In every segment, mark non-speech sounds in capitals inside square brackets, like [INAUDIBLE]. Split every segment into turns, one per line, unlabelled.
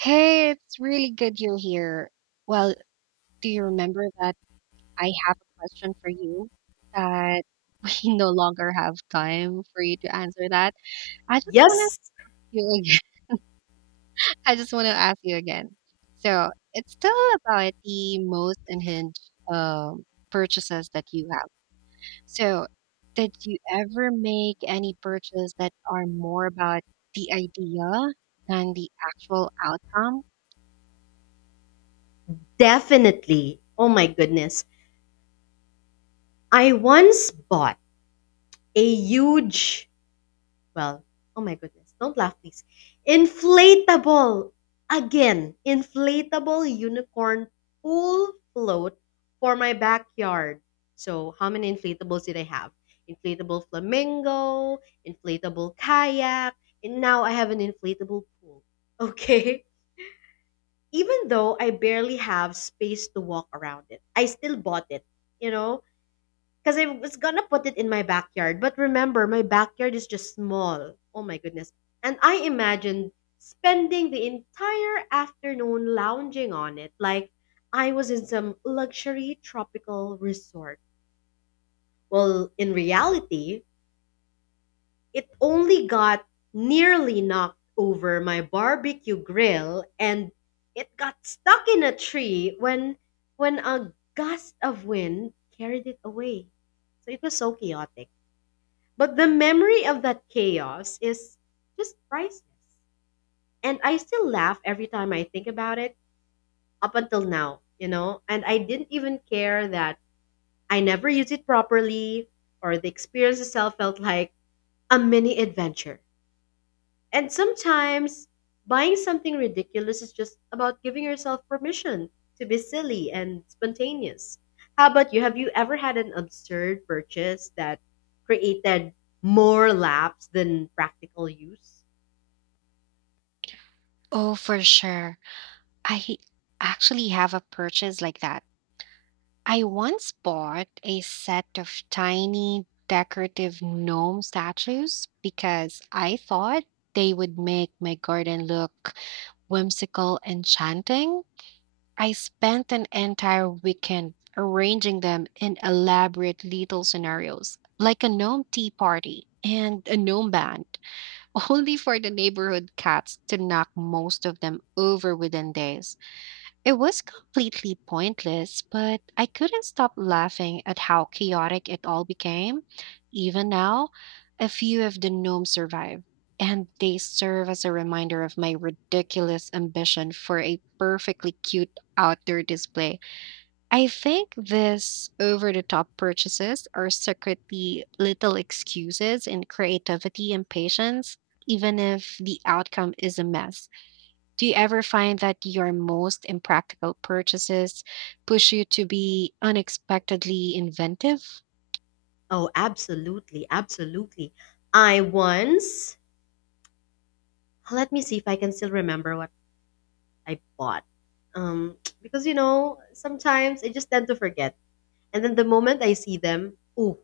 Hey, it's really good you're here. Well, do you remember that I have a question for you that [LAUGHS] we no longer have time for you to answer that? I just want to
Yes,
you again. [LAUGHS] I just want to ask you again. It's still about the most unhinged um, purchases that you have. So, did you ever make any purchase that are more about the idea than the actual outcome?
definitely. Oh my goodness. I once bought a huge, well, oh my goodness, don't laugh, please. Inflatable, again, inflatable unicorn pool float for my backyard. So, how many inflatables did I have? Inflatable flamingo, inflatable kayak, and now I have an inflatable pool. Okay. [LAUGHS] Even though I barely have space to walk around it, I still bought it, you know, because I was gonna put it in my backyard. But remember, my backyard is just small. Oh my goodness. And I imagined spending the entire afternoon lounging on it like I was in some luxury tropical resort. Well, in reality, it only got nearly knocked over my barbecue grill and it got stuck in a tree when a gust of wind carried it away. So it was so chaotic. But the memory of that chaos is just priceless. And I still laugh every time I think about it up until now, And I didn't even care that I never used it properly or the experience itself felt like a mini adventure. And sometimes buying something ridiculous is just about giving yourself permission to be silly and spontaneous. How about you? Have you ever had an absurd purchase that created more laughs than practical use?
Oh, for sure. I actually have a purchase like that. I once bought a set of tiny decorative gnome statues because I thought they would make my garden look whimsical and enchanting. I spent an entire weekend arranging them in elaborate little scenarios, like a gnome tea party and a gnome band, [LAUGHS] only for the neighborhood cats to knock most of them over within days. It was completely pointless, but I couldn't stop laughing at how chaotic it all became. Even now, a few of the gnomes survive, and they serve as a reminder of my ridiculous ambition for a perfectly cute outdoor display. I think these over the top purchases are secretly little excuses in creativity and patience, even if the outcome is a mess. Do you ever find that your most impractical purchases push you to be unexpectedly inventive?
Oh, absolutely, absolutely. I once, let me see if I can still remember what I bought. Because sometimes I just tend to forget. And then the moment I see them, ooh,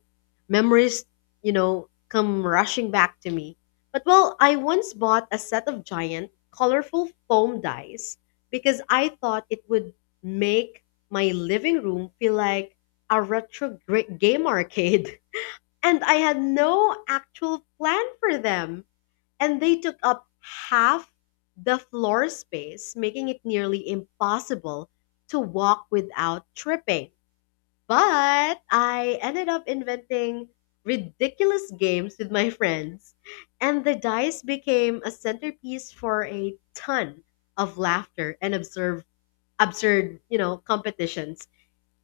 memories, come rushing back to me. But well, I once bought a set of giant, colorful foam dice because I thought it would make my living room feel like a game arcade. [LAUGHS] And I had no actual plan for them. And they took up half the floor space, making it nearly impossible to walk without tripping. But I ended up inventing ridiculous games with my friends, and the dice became a centerpiece for a ton of laughter and absurd, competitions.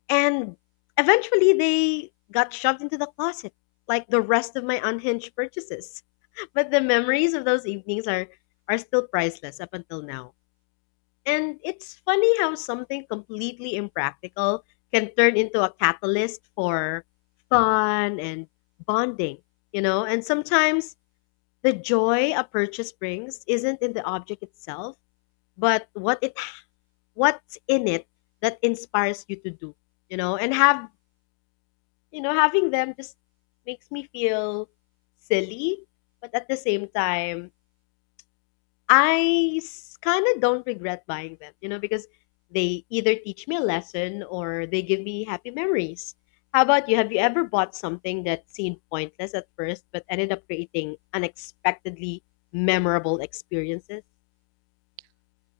And eventually, they got shoved into the closet, like the rest of my unhinged purchases. [LAUGHS] But the memories of those evenings are still priceless up until now. And it's funny how something completely impractical can turn into a catalyst for fun and bonding. And sometimes the joy a purchase brings isn't in the object itself, but what's in it that inspires you to do. And having them just makes me feel silly, but at the same time I kind of don't regret buying them, because they either teach me a lesson or they give me happy memories. How about you? Have you ever bought something that seemed pointless at first but ended up creating unexpectedly memorable experiences?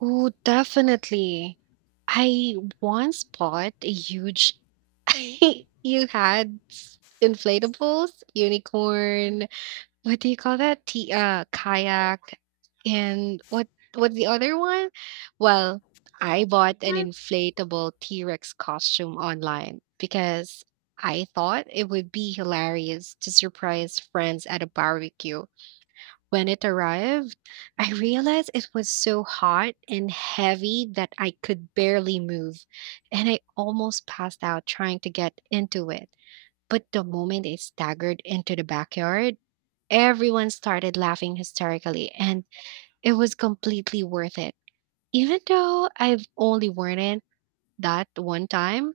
Oh, definitely. I once bought a huge [LAUGHS] you had s- inflatables, unicorn, what do you call that? T kayak and what's the other one? Well, I bought an
Uh,
inflatable T-Rex costume online because I thought it would be hilarious to surprise friends at a barbecue. When it arrived, [LAUGHS] I realized it was so hot and heavy that I could barely move, and I almost passed out trying to get into it. But the moment it staggered into the backyard, everyone started laughing hysterically, and it was completely worth it. Even though I've only worn it that one time,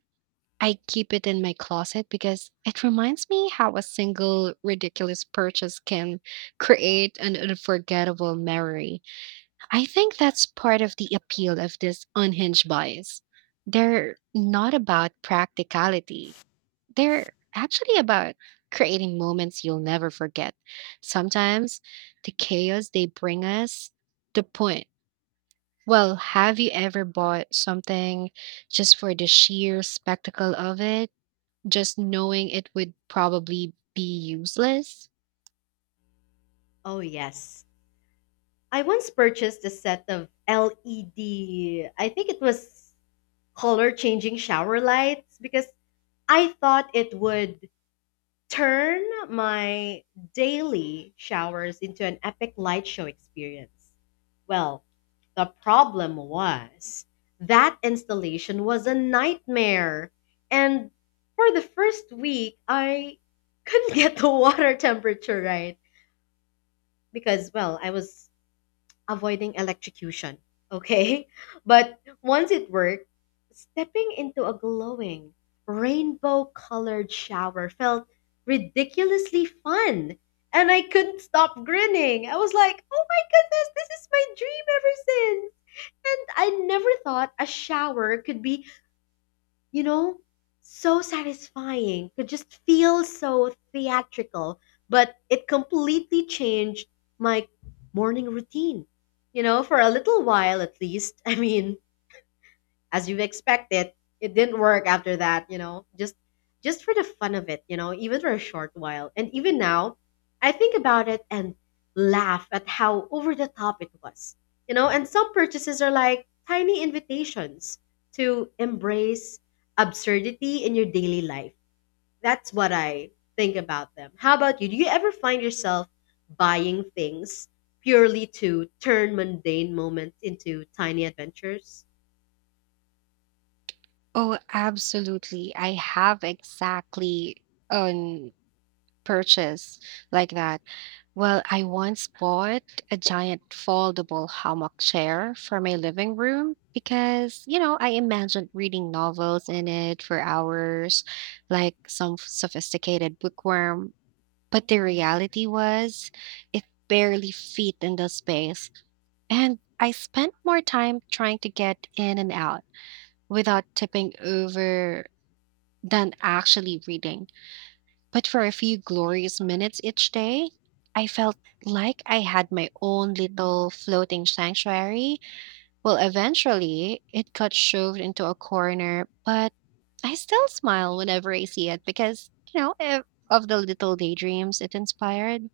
I keep it in my closet because it reminds me how a single ridiculous purchase can create an unforgettable memory. I think that's part of the appeal of this unhinged bias. They're not about practicality, they're actually about creating moments you'll never forget. Sometimes the chaos they bring us, the point. Well, have you ever bought something just for the sheer spectacle of it, just knowing it would probably be useless?
Oh, yes. I once purchased a set of LED, I think it was color changing shower lights because I thought it would turn my daily showers into an epic light show experience. Well, the problem was that installation was a nightmare. And for the first week, I couldn't [LAUGHS] get the water temperature right because, well, I was avoiding electrocution. Okay? [LAUGHS] But once it worked, stepping into a glowing, rainbow colored shower felt ridiculously fun. And I couldn't stop grinning. I was like, oh my goodness, this is my dream ever since. And I never thought a shower could be, you know, so satisfying. It just feels so theatrical, but it completely changed my morning routine. You know, for a little while at least. [LAUGHS] I mean, as you expected. It didn't work after that, you know, just for the fun of it, you know, even for a short while. And even now, I think about it and laugh at how over the top it was. You know, and some purchases are like tiny invitations to embrace absurdity in your daily life. That's what I think about them. How about you? Do you ever find yourself buying things purely to turn mundane moments into tiny adventures?
Oh, absolutely. I have exactly on purchase like that. Well, I once bought a giant foldable hammock chair for my living room because, you know, I imagined reading novels in it for hours, like some sophisticated bookworm. But the reality was, it barely fit in the space. And I spent more time trying to get in and out without tipping over than actually reading. But for a few glorious minutes each day, I felt like I had my own little floating sanctuary. Well, eventually, it got shoved into a corner, but I still smile whenever I see it because, of the little daydreams it inspired.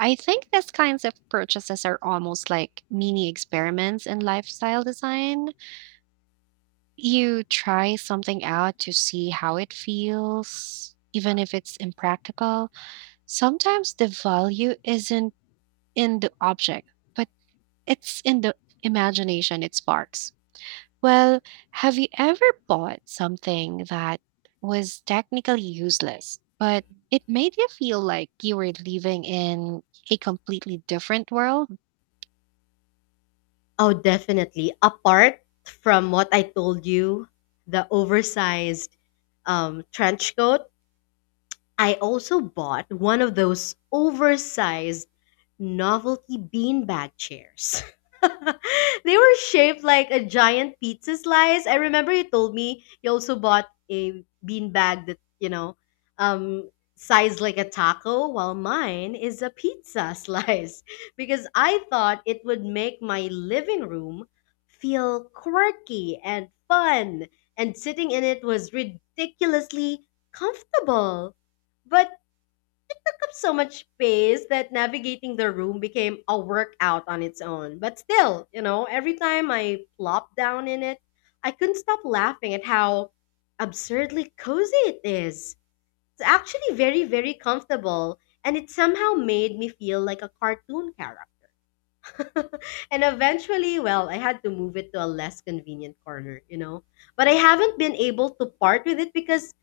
I think these kinds of purchases are almost like mini experiments in lifestyle design. You try something out to see how it feels, even if it's impractical. Sometimes the value isn't in the object, but it's in the imagination it sparks. Well, have you ever bought something that was technically useless, but it made you feel like you were living in a completely different world?
Oh, definitely. Apart from what I told you, the oversized trench coat, I also bought one of those oversized novelty beanbag chairs. [LAUGHS] They were shaped like a giant pizza slice. I remember you told me you also bought a beanbag that, you know, um, sized like a taco, while mine is a pizza [LAUGHS] slice because I thought it would make my living room feel quirky and fun. And sitting in it was ridiculously comfortable but took up so much space that navigating the room became a workout on its own. But still, you know, every time I plopped down in it, I couldn't stop laughing at how absurdly cozy it is. It's actually very, very comfortable, and it somehow made me feel like a cartoon character. [LAUGHS] And eventually, well, I had to move it to a less convenient corner, you know. But I haven't been able to part with it because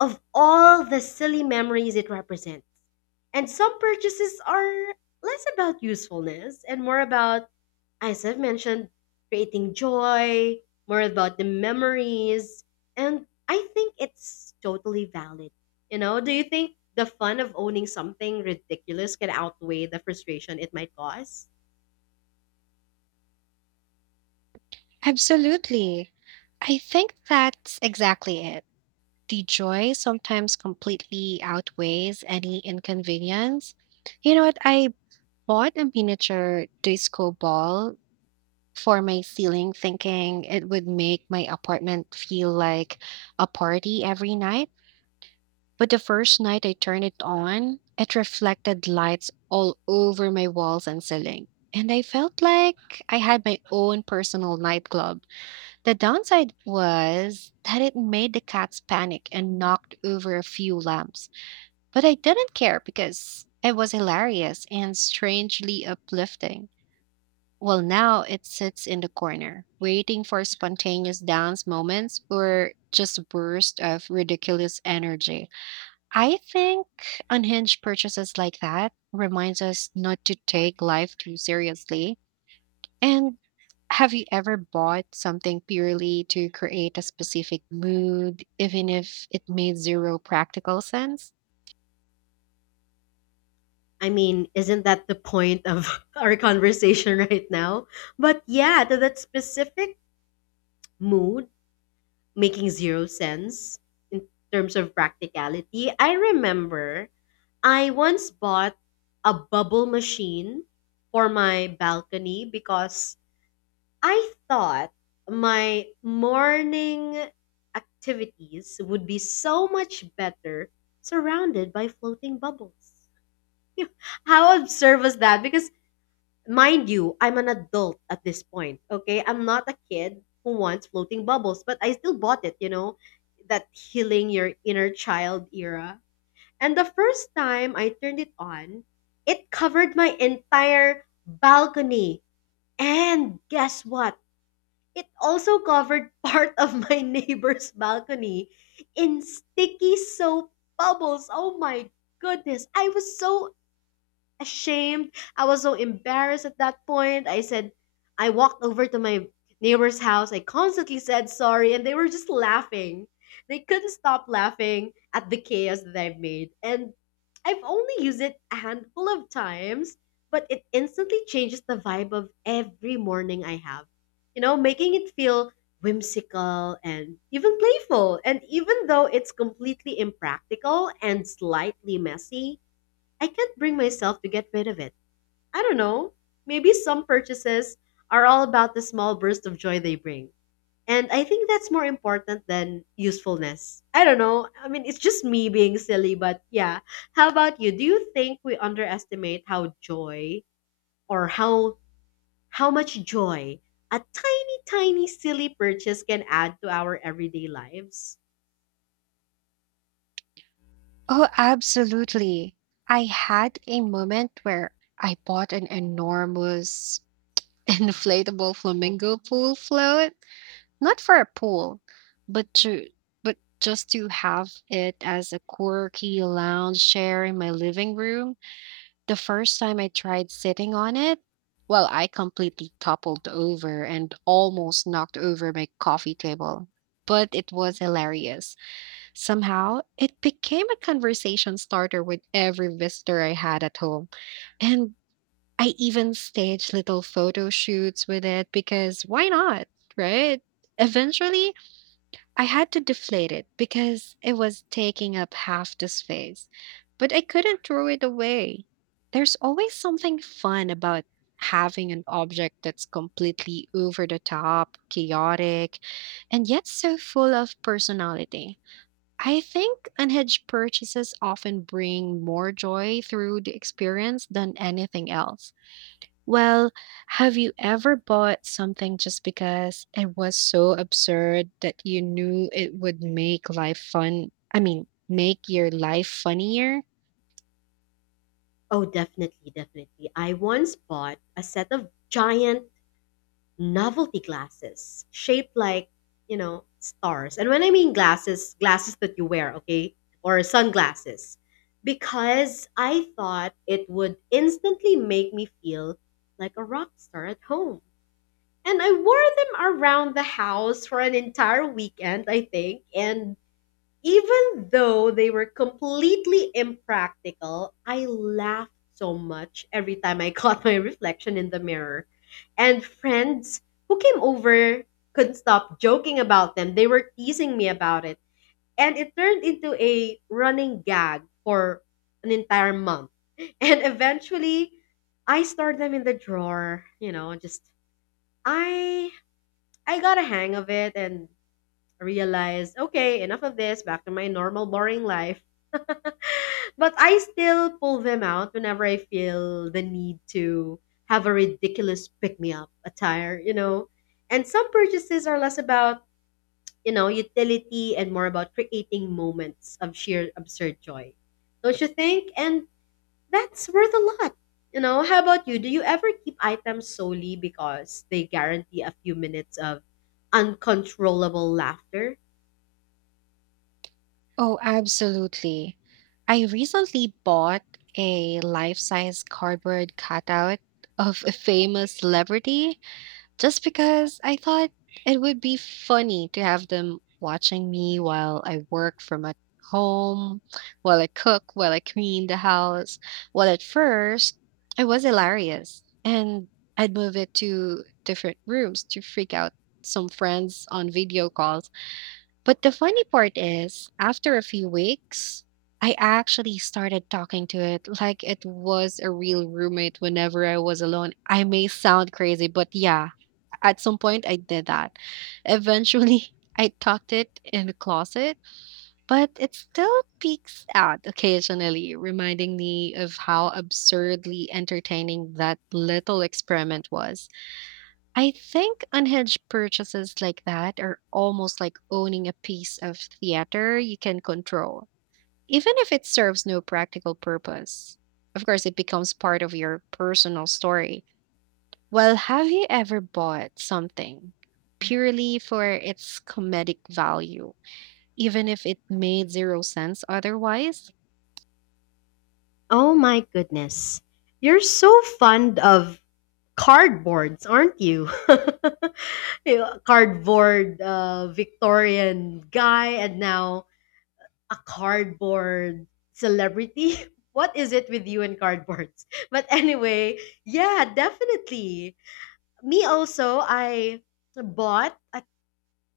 of all the silly memories it represents. And some purchases are less about usefulness and more about, as I've mentioned, creating joy, more about the memories. And I think it's totally valid. You know, do you think the fun of owning something ridiculous can outweigh the frustration it might cause?
Absolutely. I think that's exactly it. The joy sometimes completely outweighs any inconvenience. You know what? I bought a miniature disco ball for my ceiling, thinking it would make my apartment feel like a party every night. But the first night I turned it on, it reflected lights all over my walls and ceiling. And I felt like I had my own personal nightclub. The downside was that it made the cats panic and knocked over a few lamps. But I didn't care because it was hilarious and strangely uplifting. Well, now it sits in the corner, waiting for spontaneous dance moments or just a burst of ridiculous energy. I think unhinged purchases like that reminds us not to take life too seriously. And have you ever bought something purely to create a specific mood, even if it made zero practical sense?
I mean, isn't that the point of [LAUGHS] our conversation right now? But yeah, to that specific mood making zero sense in terms of practicality. I remember I once bought a bubble machine for my balcony because I thought my morning activities would be so much better surrounded by floating bubbles. [LAUGHS] How absurd was that? Because mind you, I'm an adult at this point, okay? I'm not a kid who wants floating bubbles, but I still bought it. That healing your inner child era. And the first time I turned it on, it covered my entire balcony. And guess what? It also covered [LAUGHS] part of my [LAUGHS] neighbor's balcony in sticky soap bubbles. Oh my goodness. I was so ashamed. I was so embarrassed at that point. I said, I walked over to my neighbor's house. I constantly said sorry, and they were just laughing. They couldn't stop laughing at the chaos that I've made. And I've only used it a handful of times, but it instantly changes the vibe of every morning I have. You know, making it feel whimsical and even playful. And even though it's completely impractical and slightly messy, I can't bring myself to get rid of it. I don't know. Maybe some purchases are all about the small burst of joy they bring. And I think that's more important than usefulness. I don't know. I mean, it's just me being silly, but yeah. How about you? Do you think we underestimate how joy or how much joy a tiny silly purchase can add to our everyday lives?
Oh, absolutely. I had a moment where I bought an enormous [LAUGHS] an inflatable flamingo pool float not for a pool but to but just to have it as a quirky lounge chair in my living room. The first time I tried sitting on it, well, I completely toppled over and almost knocked over my coffee table, but it was hilarious. Somehow it became a conversation starter with every visitor I had at home. And I even staged little photo shoots with it because why not, right? Eventually, I had to deflate it because it was taking up half the space, but I couldn't throw it away. There's always something fun about having an object that's completely over the top, chaotic, and yet so full of personality. I think unhedged purchases often bring more joy through the experience than anything else. Well, have you ever bought something just because it was so absurd that you knew it would make life fun? I mean, make your life funnier?
Oh, definitely, definitely. I once bought a set of giant novelty glasses shaped like, you know, stars and when I mean glasses, glasses that you wear, okay, or sunglasses, because I thought it would instantly make me feel like a rock star at home. And I wore them around the house for an entire weekend, I think. And even though they were completely impractical, I laughed so much every time I [LAUGHS] caught my reflection in the mirror. And friends who came over couldn't stop joking about them. They were teasing me about it. And it turned into a running gag for an entire month. [LAUGHS] And eventually, I stored them in the drawer, you know, just I I got a hang of it and I realized, okay, enough of this, back to my normal, boring life. [LAUGHS] But I still pull them out whenever I feel the need to have a ridiculous pick me up attire, you know. And some purchases are less about, you know, utility and more about creating moments of sheer absurd joy. Don't you think? And that's worth a lot. You know, how about you? Do you ever keep items solely because they guarantee a few minutes of uncontrollable laughter?
Oh, absolutely. I recently bought a life size cardboard cutout of a famous celebrity, just because I thought it would be funny to have them watching me while I work from at home, while I cook, while I clean the house. Well, at first, it was hilarious. And I'd move it to different rooms to freak out some friends on video calls. But the funny part is, after a few weeks, I actually started talking to it like it was a real roommate whenever I was alone. I may sound crazy, but yeah, at some point, I did that. Eventually, [LAUGHS] I tucked it in the closet, but it still peeks out occasionally, reminding me of how absurdly entertaining that little experiment was. I think unhinged purchases like that are almost like owning a piece of theater you can control, even if it serves no practical purpose. Of course, it becomes part of your personal story. Well, have you ever bought something purely for its comedic value, even if it made zero sense otherwise?
Oh my goodness. You're so fond of cardboards, aren't you? [LAUGHS] You know, cardboard Victorian guy and now a cardboard celebrity. [LAUGHS] What is it with you and cardboards? [LAUGHS] But anyway, yeah, definitely. Me also, I bought,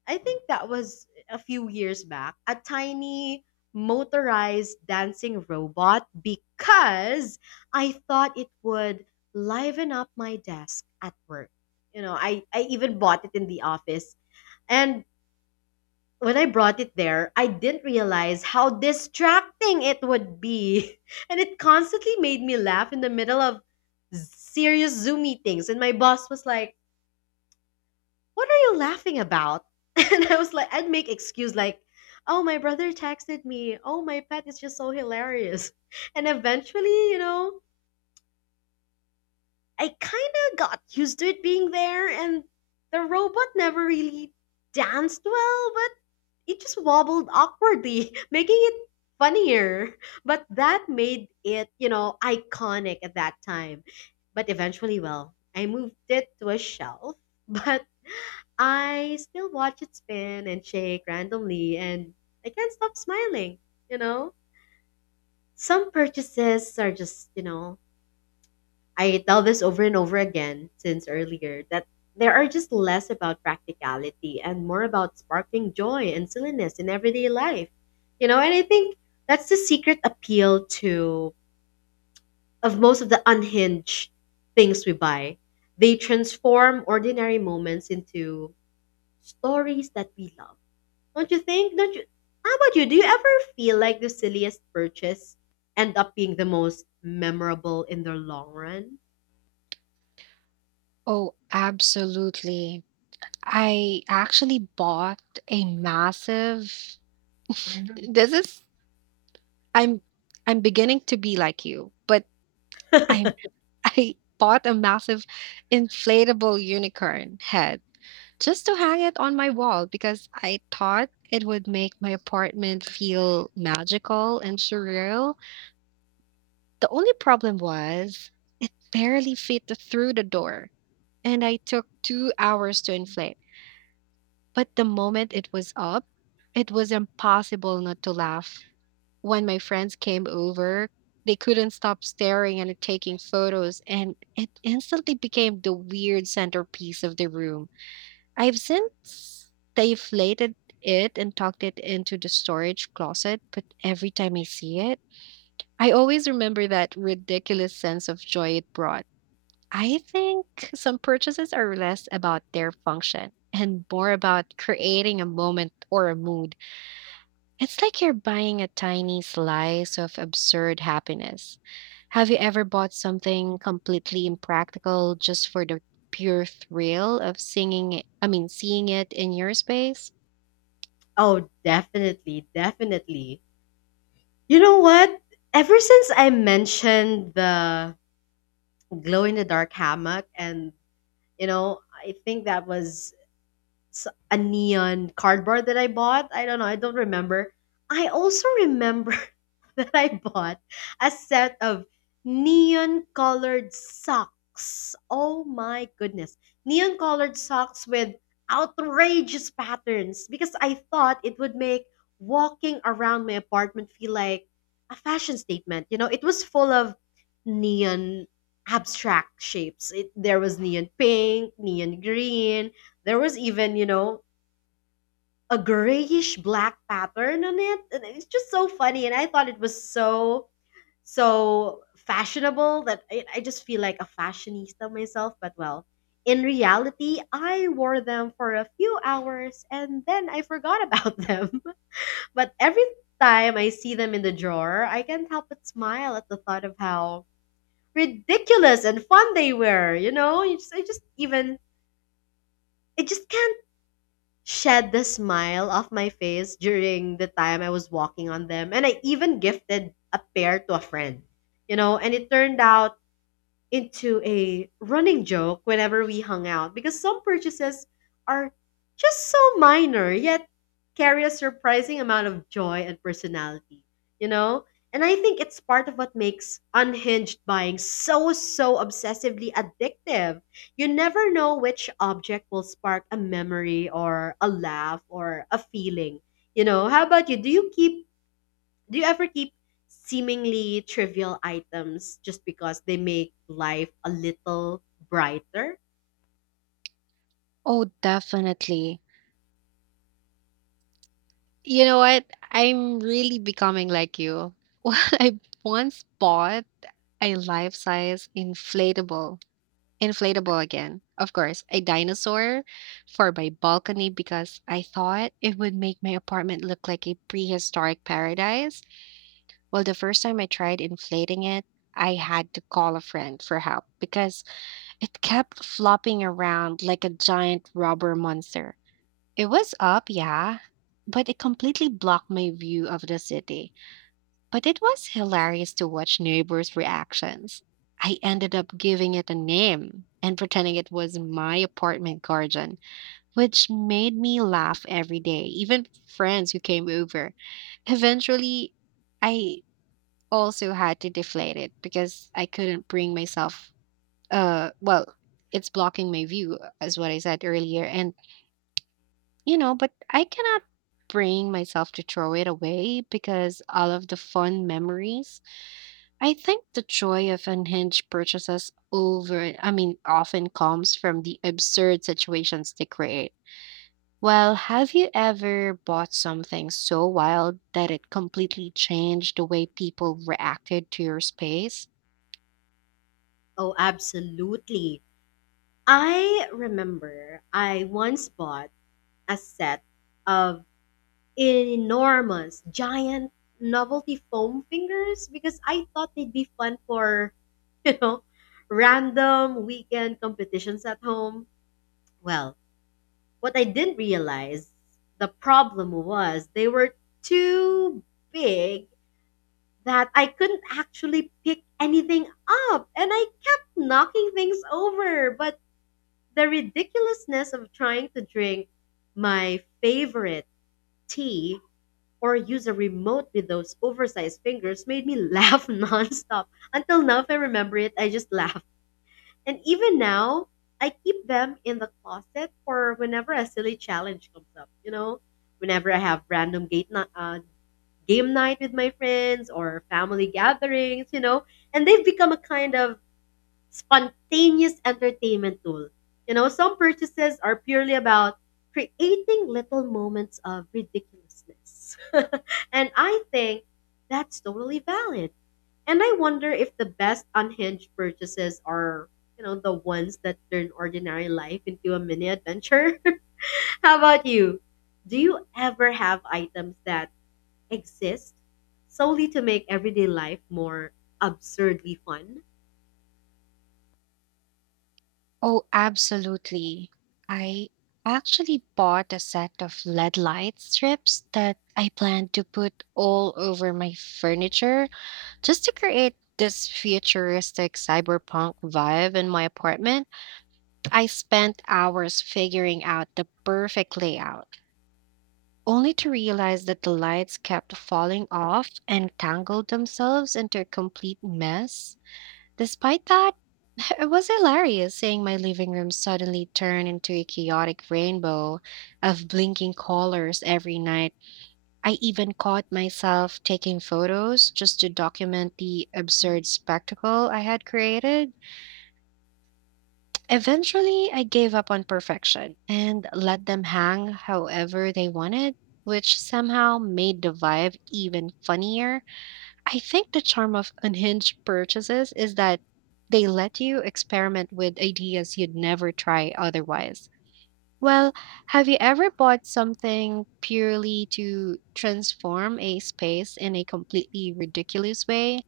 I think that was a few years back, a tiny motorized dancing robot because I thought it would liven up my desk at work. You know, I even bought it in the office. And when I brought it there, I didn't realize how distracting it would be. [LAUGHS] And it constantly made me laugh in the middle of serious Zoom meetings. And my boss was like, what are you laughing about? [LAUGHS] And I was like, I'd make excuse like, oh, my brother texted me. Oh, my pet is just so hilarious. And eventually, I kind of got used to it being there, and the robot never really danced well, but it just wobbled awkwardly, [LAUGHS] making it funnier. But that made it, iconic at that time. But eventually, well, I moved it to a shelf, [LAUGHS] but I still watch it spin and shake randomly, and I can't stop smiling, you know? Some purchases are just, I tell this over and over again since earlier that there are just less about practicality and more about sparking joy and silliness in everyday life, you know? And I think that's the secret appeal to of most of the unhinged things we buy. They transform ordinary moments into stories that we love. Don't you think? Don't you? How about you? Do you ever feel like the silliest purchase end up being the most memorable in the long run?
Oh, absolutely. I actually bought a massive mhm. This is I'm I'm beginning to be like you, but I [LAUGHS] I bought a massive inflatable unicorn head just to hang it on my wall because I thought it would make my apartment feel magical and surreal. The only problem was it barely fit through the door, and I took 2 hours to inflate. But the moment it was up, it was impossible not to laugh. When my friends came over, they couldn't stop staring and taking photos, and it instantly became the weird centerpiece of the room. I've since deflated it and tucked it into the storage closet, but every time I see it, I always remember that ridiculous sense of joy it brought. I think some purchases are less about their function and more about creating a moment or a mood. It's like you're buying a tiny slice of absurd happiness. Have you ever bought something completely impractical just for the pure thrill of singing it, I mean, seeing it in your space?
Oh, definitely, definitely. You know what? Ever since I mentioned the glow in the dark hammock, and you know, I think that was a neon cardboard that I bought. I don't know. I don't remember. I also remember [LAUGHS] that I bought a set of neon colored socks. Oh my goodness. Neon colored socks with outrageous patterns because I thought it would make walking around my apartment feel like a fashion statement. You know, it was full of neon abstract shapes. There was neon pink, neon green, there was even, you know, a grayish black pattern on it. And it's just so funny. And I thought it was so, so fashionable that I just feel like a fashionista myself. But well, in reality, I wore them for a few hours and then I forgot about [LAUGHS] them. But every time I see them in the drawer, I can't help but smile at the thought of how ridiculous and fun they were. I just I just can't shed the smile off my face during the time I was walking on them. And I even gifted a pair to a friend, you know, and it turned out into a running joke whenever we hung out because some purchases are just so minor yet carry a surprising amount of joy and personality, you know? And I think it's part of what makes unhinged buying so, so obsessively addictive. You never know which object will spark a memory or a laugh or a feeling. You know, how about you? Do you ever keep seemingly trivial items just because they make life a little brighter?
Oh, definitely. You know what? I'm really becoming like you. [LAUGHS] Well, I once bought a life-size inflatable inflatable again. Of course, a dinosaur for my balcony because I thought it would make my apartment look like a prehistoric paradise. Well, the first time I tried inflating it, I had to call a friend for help because it kept flopping around like a giant rubber monster. It was up, yeah, but it completely blocked my view of the city. But it was hilarious to watch neighbors' reactions. I ended up giving it a name and pretending it was my apartment garden, which made me laugh every day, even friends who came over. Eventually, I also had to deflate it because I couldn't bring myself well, it's blocking my view as what I said earlier. And you know, but I cannot bring myself to throw it away because all of the fun memories. I think the joy of unhinged purchases over, I mean, often comes from the absurd situations they create. Well, have you ever bought something so wild that it completely changed the way people reacted to your space?
Oh, absolutely. I remember I once bought a set of enormous, giant novelty foam fingers because I thought they'd be fun for, [LAUGHS] you know, random weekend competitions at home. Well, What I didn't realize the problem was they were too big that I couldn't actually pick anything up and I kept knocking things over. But the ridiculousness of trying to drink my favorite tea or use a remote with those oversized fingers made me laugh [LAUGHS] nonstop. Until now, if I remember it, I just laugh. And even now, I keep them in the closet for whenever a silly challenge comes up. You know, whenever I have game night with my friends or family gatherings, you know, and they've become a kind of spontaneous entertainment tool. You know, some purchases are purely about creating little moments of ridiculousness, [LAUGHS] and I think that's totally valid. And I wonder if the best unhinged purchases are, you know, the ones that turn ordinary life into a mini adventure. [LAUGHS] How about you? Do you ever have items that exist solely to make everyday life more absurdly fun?
Oh, absolutely. I actually bought a set of LED light strips that I planned to put all over my furniture just to create this futuristic cyberpunk vibe in my apartment. I spent hours figuring out the perfect layout, only to realize that the lights kept falling off and tangled themselves into a complete mess. Despite that, [LAUGHS] it was hilarious seeing my living room suddenly turn into a chaotic rainbow of blinking colors every night. I even caught myself taking photos just to document the absurd spectacle I had created. Eventually, I gave up on perfection and let them hang however they wanted, which somehow made the vibe even funnier. I think the charm of unhinged purchases is that they let you experiment with ideas you'd never try otherwise. Well, have you ever bought something purely to transform a space in a completely ridiculous way?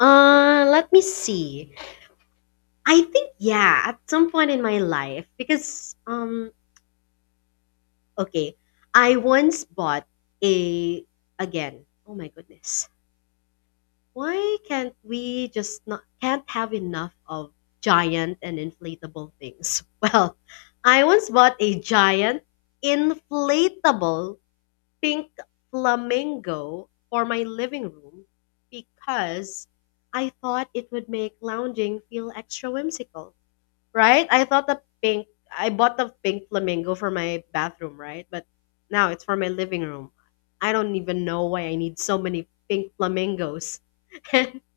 Let me see. I think yeah, at some point in my life because okay, I once bought a again. Oh my goodness. Why can't we just not can't have enough of giant and inflatable things? [LAUGHS] Well, I once bought a giant inflatable pink flamingo for my living room because I thought it would make lounging feel extra whimsical. Right? I bought the pink flamingo for my bathroom, right? But now it's for my living room. I don't even know why I need so many pink flamingos. [LAUGHS]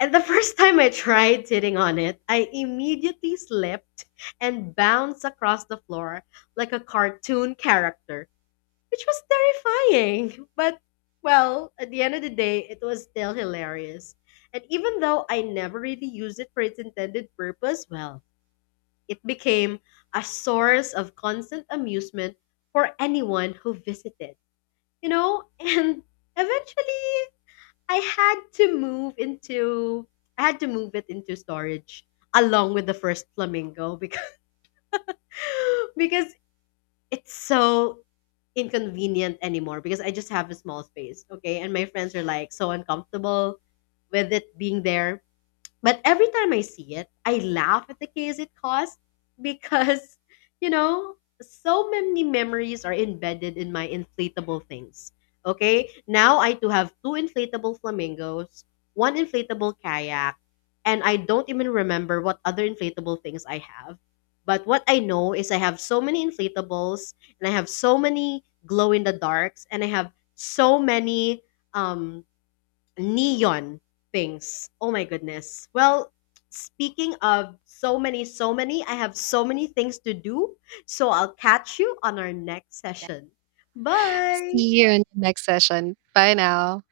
And the first time I tried sitting on it, I immediately slipped and bounced across the floor like a cartoon character, which was terrifying. But, well, at the end of the day, it was still hilarious. And even though I never really used it for its intended purpose, well, it became a source of constant amusement for anyone who visited, you know? [LAUGHS] And eventually, I had to move into I had to move it into storage along with the first flamingo because [LAUGHS] because it's so inconvenient anymore because I just have a small space, okay? And my friends are like so uncomfortable with it being there, but every time I see it, I laugh at the chaos it caused because, [LAUGHS] you know, so many memories are embedded in my inflatable things. Okay? Now I do have two inflatable flamingos, one inflatable kayak, and I don't even remember what other inflatable things I have. But what I know is I have so many inflatables and I have so many glow in the darks and I have so many um neon things. Oh my goodness. Well, speaking of so many, so many, I have so many things to do. So I'll catch you on our next session. Bye.
See you in the next session. Bye now.